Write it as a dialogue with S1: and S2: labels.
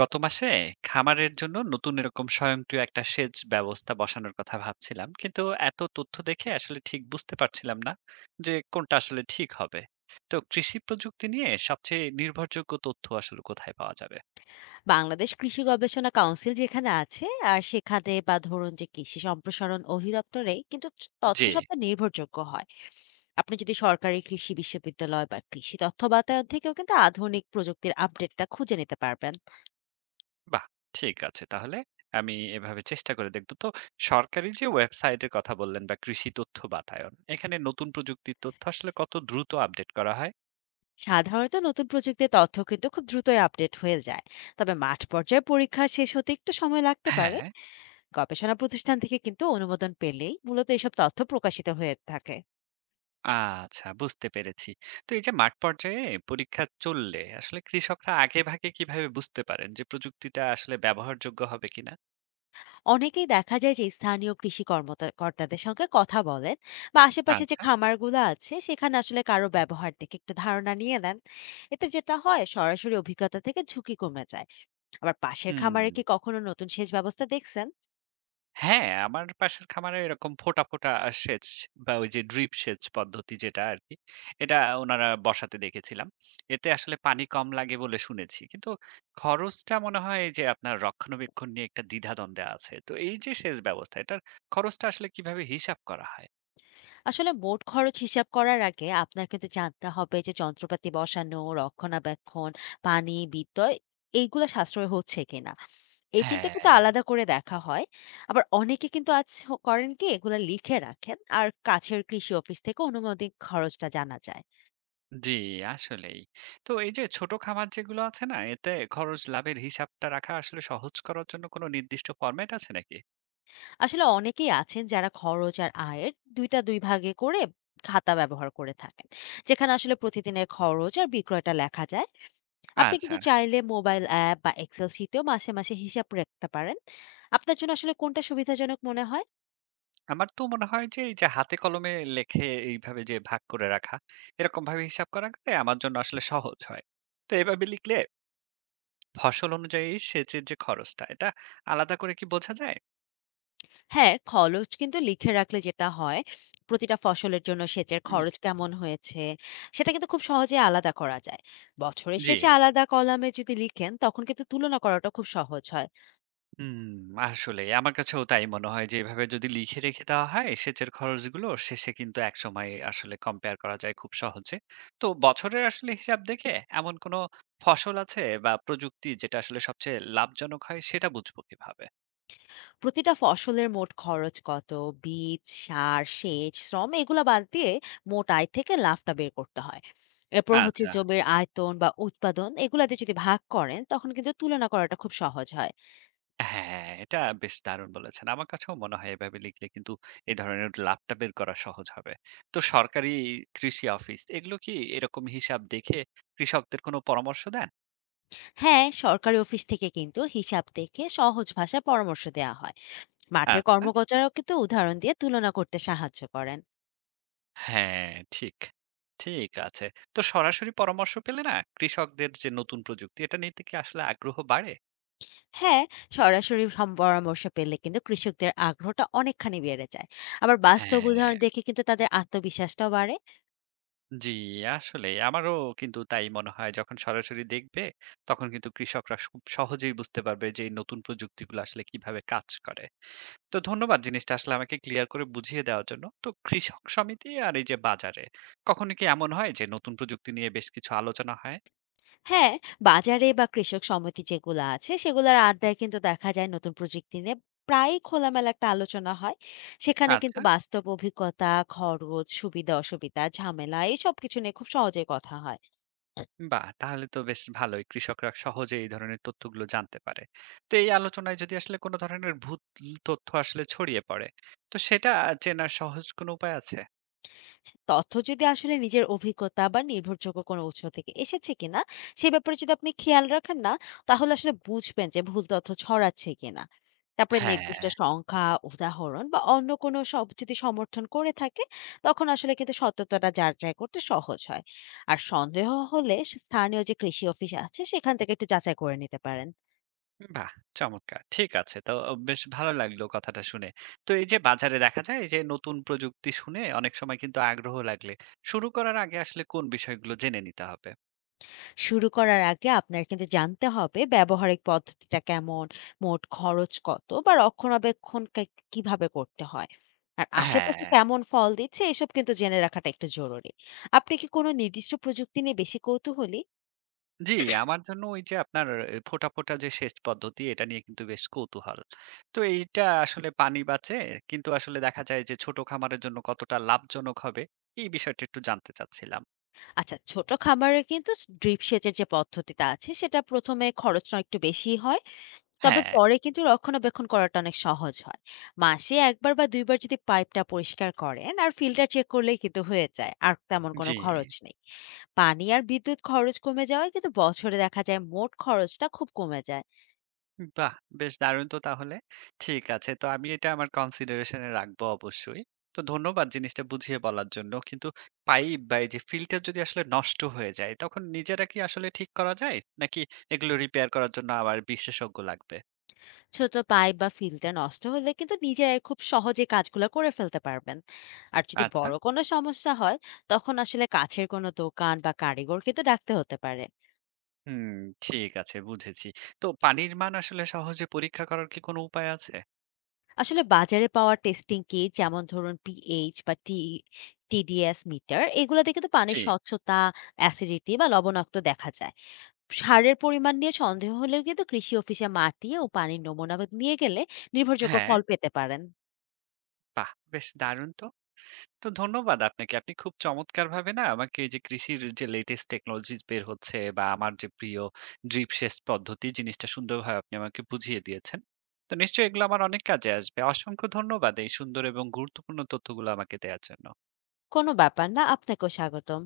S1: গত মাসে খামারের জন্য নতুন এরকম স্বয়ংক্রিয় একটা সেচ ব্যবস্থা বসানোর কথা ভাবছিলাম, কিন্তু এত তথ্য দেখে আসলে ঠিক বুঝতে পারছিলাম না যে কোনটা আসলে ঠিক হবে। তো কৃষি প্রযুক্তি নিয়ে সবচেয়ে নির্ভরযোগ্য তথ্য আসলে কোথায় পাওয়া যাবে?
S2: বাংলাদেশ কৃষি গবেষণা কাউন্সিল যেখানে আছে, আর সেখানে বা ধরুন যে কৃষি সম্প্রসারণ অধিদপ্তরে কিন্তু তথ্য
S1: জি।
S2: সবটা নির্ভরযোগ্য হয়। আপনি যদি সরকারি কৃষি বিশ্ববিদ্যালয় বা কৃষি তথ্য বাতায়ন থেকেও কিন্তু আধুনিক প্রযুক্তির আপডেটটা খুঁজে নিতে পারবেন।
S1: বাহ, ঠিক আছে তাহলে। আমি এভাবে চেষ্টা করে দেখবো। তো সরকারি যে ওয়েবসাইটের কথা বললেন বা কৃষি তথ্য বাতায়ন, এখানে নতুন প্রযুক্তির তথ্য আসলে কত দ্রুত আপডেট করা হয়?
S2: সাধারণত নতুন প্রযুক্তির তথ্য কিন্তু খুব দ্রুতই আপডেট হয়ে যায়, তবে মাঠ পর্যায়ে পরীক্ষা শেষ হতে একটু সময় লাগতে পারে।
S1: হ্যাঁ।
S2: গবেষণা প্রতিষ্ঠান থেকে কিন্তু অনুমোদন পেলেই মূলত এসব তথ্য প্রকাশিত হয়ে থাকে।
S1: আচ্ছা, বুঝতে পেরেছি। তো এই যে মাঠ পর্যায়ে পরীক্ষা চললে আসলে কৃষকরা আগে ভাগে কিভাবে বুঝতে পারেন যে প্রযুক্তিটা আসলে ব্যবহারযোগ্য হবে কিনা?
S2: অনেকেই দেখা যায় যে স্থানীয় কৃষি কর্তাদের সঙ্গে কথা বলেন, বা আশেপাশে যে
S1: আচ্ছা।
S2: খামারগুলো আছে সেখানে আসলে কারো ব্যবহার থেকে একটু ধারণা নিয়ে নেন। এতে যেটা হয়, সরাসরি অভিজ্ঞতা থেকে ঝুঁকি কমে যায়। আবার পাশের
S1: হুম।
S2: খামারে কি কখনো নতুন সেচ ব্যবস্থা দেখছেন?
S1: হ্যাঁ, আমার পাশের খামারে এরকম ফোঁটা, ফোঁটা সেচ বা ওই যে ড্রিপ সেচ পদ্ধতি যেটা আরকি, এটা ওনারা বসাতে দেখেছিলাম। এতে আসলে পানি কম লাগে বলে শুনেছি। কিন্তু খরচটা মনে হয় যে আপনার রক্ষণাবেক্ষণ নিয়ে একটা দ্বিধাদ্বন্দ্বে আছে। তো এই যে সেচ ব্যবস্থা, এটার খরচটা আসলে কিভাবে হিসাব করা হয়?
S2: আসলে মোট খরচ হিসাব করার আগে আপনার কিন্তু জানতে হবে যে যন্ত্রপাতি বসানো, রক্ষণাবেক্ষণ, পানি, বিদ্যুৎ এইগুলো সাশ্রয় হচ্ছে কিনা। এই ৩ টা কিন্তু
S1: হ্যাঁ।
S2: আলাদা করে দেখা হয়। আবার অনেকে কিন্তু করেন কি, এগুলা লিখে রাখেন। আর কাছের কৃষি অফিস থেকে অনুমোদিত খরচটা জানা যায়।
S1: জি, আসলেই। তো এই যে ছোট খামার যেগুলো আছে না, এতে খরচ লাভের হিসাবটা রাখা আসলে সহজ করার জন্য কোনো নির্দিষ্ট ফরম্যাট আছে নাকি?
S2: আসলে অনেকেই আছেন যারা খরচ আর আয়ের ২ টা ২ ভাগে করে খাতা ব্যবহার করে থাকেন, যেখানে আসলে প্রতিদিনের খরচ আর বিক্রয়টা লেখা যায়। আপনি
S1: আচ্ছা।
S2: কিন্তু চাইলে মোবাইল অ্যাপ বা এক্সেল শীটেও মাসে, মাসে হিসাব রাখতে পারেন। আপনার জন্য আসলে কোনটা সুবিধাজনক মনে হয়?
S1: আমার তো মনে হয় যে এই যে হাতে কলমে লেখে এইভাবে যে ভাগ করে রাখা, এরকমভাবে হিসাব করা গেলে আমার জন্য আসলে সহজ হয়। তো এভাবে লিখলে ফসল অনুযায়ী সেচের যে খরচটা, এটা আলাদা করে কি বোঝা যায়?
S2: হ্যাঁ, খরচ কিন্তু লিখে রাখলে যেটা হয়, প্রতিটা ফসলের জন্য সেচের
S1: উম,
S2: খরচ কেমন হয়েছে, সেটা কিন্তু খুব সহজে আলাদা করা যায়। বছরের
S1: জি।
S2: শেষে আলাদা কলামে যদি লিখেন, তখন কিন্তু তুলনা করাটা খুব সহজ হয়।
S1: হুম, আসলে আমার কাছেও তাই মনে হয় যে এভাবে যদি লিখে রেখে দেওয়া হয়, সেচের খরচগুলো শেষে কিন্তু একসময় আসলে কম্পেয়ার করা যায় খুব সহজে। তো বছরের আসলে হিসাব দেখে এমন কোনো ফসল আছে বা প্রযুক্তি যেটা আসলে সবচেয়ে লাভজনক হয়, সেটা বুঝবো কিভাবে?
S2: প্রতিটা ফসলের মোট খরচ কত, বীজ, সার, সেচ, শ্রম এগুলো বাদ দিয়ে মোট আয় থেকে লাভটা বের করতে হয়। এরপর হচ্ছে
S1: আচ্ছা।
S2: জমির আয়তন বা উৎপাদন এগুলাতে যদি ভাগ করেন, তখন কিন্তু তুলনা করাটা খুব সহজ হয়।
S1: হ্যাঁ, এটা বেশ দারুণ বলেছেন। আমার কাছেও মনে হয় এভাবে লিখলে কিন্তু এই ধরনের লাভটা বের করা সহজ হবে। তো সরকারি কৃষি অফিস এগুলো কি এরকম হিসাব দেখে কৃষকদের কোনো পরামর্শ দেন?
S2: হ্যাঁ, সরকারি অফিস থেকে কিন্তু হিসাব দেখে সহজ ভাষায় পরামর্শ দেয়া হয়। মাঠের
S1: আচ্ছা।
S2: কর্মকর্তারাও কিন্তু উদাহরণ দিয়ে তুলনা করতে সাহায্য করেন।
S1: হ্যাঁ, ঠিক। ঠিক আছে। তো সরাসরি পরামর্শ পেলে না, কৃষকদের যে নতুন প্রযুক্তি এটা নিতে কি আসলে আগ্রহ বাড়ে?
S2: হ্যাঁ, সরাসরি পরামর্শ পেলে কিন্তু কৃষকদের আগ্রহটা অনেকখানি বেড়ে যায়। আবার বাস্তব
S1: হ্যাঁ,
S2: উদাহরণ দেখে কিন্তু তাদের আত্মবিশ্বাসটাও বাড়ে।
S1: জি। আসলেই আমারও কিন্তু তাই মনে হয়, যখন সরাসরি দেখবে তখন কিন্তু কৃষকরা খুব সহজেই বুঝতে পারবে যে এই নতুন প্রযুক্তিগুলো আসলে কিভাবে কাজ করে। তো ধন্যবাদ জিনিসটা আসলে আমাকে ক্লিয়ার করে বুঝিয়ে দেওয়ার জন্য। তো কৃষক সমিতি আর এই যে বাজারে কখনো কি এমন হয় যে নতুন প্রযুক্তি নিয়ে বেশ কিছু আলোচনা হয়?
S2: হ্যাঁ, বাজারে বা কৃষক সমিতি যেগুলো আছে সেগুলোর আড্ডায় কিন্তু দেখা যায় নতুন প্রযুক্তি নিয়ে প্রায়ই খোলামেলা একটা আলোচনা হয়। সেখানে কিন্তু
S1: আচ্ছা।
S2: বাস্তব অভিজ্ঞতা, খরচ, সুবিধা, অসুবিধা, ঝামেলা এই সব কিছু নিয়ে খুব সহজে কথা হয়।
S1: বাহ! তাহলে তো বেশ ভালোই। কৃষকরা সহজে এই ধরনের তথ্যগুলো জানতে পারে। তো এই আলোচনায় যদি আসলে কোনো ধরনের ভুল তথ্য আসলে ছড়িয়ে পড়ে, তো সেটা চেনার সহজ কোনো উপায় আছে?
S2: তথ্য যদি আসলে নিজের অভিজ্ঞতা বা নির্ভরযোগ্য কোনো উৎস থেকে এসেছে কিনা সে ব্যাপারে যদি আপনি খেয়াল রাখেন না, তাহলে আসলে বুঝবেন যে ভুল তথ্য ছড়াচ্ছে কিনা। তারপরে
S1: হ্যাঁ।
S2: নির্দিষ্ট সংখ্যা, উদাহরণ বা অন্য কোনো সব যদি সমর্থন করে থাকে, তখন আসলে কিন্তু সত্যতাটা যাচাই করতে সহজ হয়। আর সন্দেহ হলে স্থানীয় যে কৃষি অফিস আছে সেখান থেকে একটু যাচাই করে নিতে পারেন।
S1: বাহ! চমৎকার। ঠিক আছে। তো বেশ ভালো লাগলো কথাটা শুনে। তো এই যে বাজারে দেখা যায় যে নতুন প্রযুক্তি শুনে অনেক সময় কিন্তু আগ্রহ লাগলে, শুরু করার আগে আসলে কোন বিষয়গুলো জেনে নিতে হবে?
S2: শুরু করার আগে আপনার কিন্তু জানতে হবে ব্যবহারিক পদ্ধতিটা কেমন, মোট খরচ কত বা রক্ষণাবেক্ষণ কিভাবে করতে হয়, আর আশেপাশে
S1: হ্যাঁ।
S2: কেমন ফল দিচ্ছে এসব কিন্তু জেনে রাখাটা একটু জরুরি। আপনি কি কোনো নির্দিষ্ট প্রযুক্তি নিয়ে বেশি কৌতূহলী?
S1: জি, আমার জন্য ওই যে আপনার এ ফোঁটা, ফোঁটা যে সেচ পদ্ধতি, এটা নিয়ে কিন্তু বেশ কৌতূহল। তো এইটা আসলে পানি বাঁচে, কিন্তু আসলে দেখা যায় যে ছোট খামারের জন্য কতটা লাভজনক হবে, এই বিষয়টা একটু জানতে চাচ্ছিলাম।
S2: আচ্ছা, ছোট খামারে কিন্তু ড্রিপ সেচের যে পদ্ধতিটা আছে সেটা প্রথমে খরচটা একটু বেশি হয়, তবে
S1: হ্যাঁ,
S2: পরে কিন্তু রক্ষণাবেক্ষণ করাটা অনেক সহজ হয়। মাসে একবার বা দুইবার যদি পাইপটা পরিষ্কার করেন আর ফিল্টার চেক করলেই কিন্তু হয়ে যায়, আর তেমন কোনো
S1: জি।
S2: খরচ নেই। পানি আর বিদ্যুৎ খরচ কমে যাওয়ায় কিন্তু বছরে দেখা যায় মোট খরচটা খুব কমে যায়।
S1: বাহ! বেশ দারুণ তো তাহলে। ঠিক আছে। তো আমি এটা আমার কনসিডারেশন এ রাখবো অবশ্যই। তো ধন্যবাদ জিনিসটা বুঝিয়ে বলার জন্য। কিন্তু পাইপ বা এই যে ফিল্টার যদি আসলে নষ্ট হয়ে যায়, তখন নিজেরা কি আসলে ঠিক করা যায়? নাকি এগুলো রিপেয়ার করার জন্য আবার বিশেষজ্ঞ লাগবে?
S2: ছোট পাইপ বা ফিল্টার নষ্ট হলে কিন্তু নিজেরাই খুব সহজে কাজগুলো করে ফেলতে পারবেন। আর যদি
S1: আচ্ছা।
S2: বড় কোনো সমস্যা হয়, তখন আসলে কাছের কোনো দোকান বা কারিগর কিন্তু ডাকতে হতে পারে।
S1: হুম, ঠিক আছে, বুঝেছি। তো পানির মান আসলে সহজে পরীক্ষা করার কি কোনো উপায় আছে?
S2: আসলে বাজারে পাওয়া টেস্টিং কিট, যেমন ধরুন পিএইচ বা টিডিএস মিটার এগুলোতে কিন্তু পানির
S1: জি।
S2: স্বচ্ছতা, অ্যাসিডিটি বা লবণাক্ত দেখা যায়। সারের পরিমাণ নিয়ে সন্দেহ হলেও কিন্তু কৃষি অফিসে মাটি ও পানির নমুনা নিয়ে গেলে নির্ভরযোগ্য
S1: হ্যাঁ,
S2: ফল পেতে পারেন।
S1: বাহ! বেশ দারুণ তো। তো ধন্যবাদ আপনাকে। আপনি খুব চমৎকারভাবে না আমাকে এই যে কৃষির যে লেটেস্ট টেকনোলজিস বের হচ্ছে বা আমার যে প্রিয় ড্রিপ সেচ পদ্ধতি জিনিসটা সুন্দরভাবে আপনি আমাকে বুঝিয়ে দিয়েছেন। তো নিশ্চয়ই এগুলো আমার অনেক কাজে আসবে। অসংখ্য ধন্যবাদ এই সুন্দর এবং গুরুত্বপূর্ণ তথ্যগুলো আমাকে দেয়ার জন্য।
S2: কোনো ব্যাপার না, আপনাকেও স্বাগতম।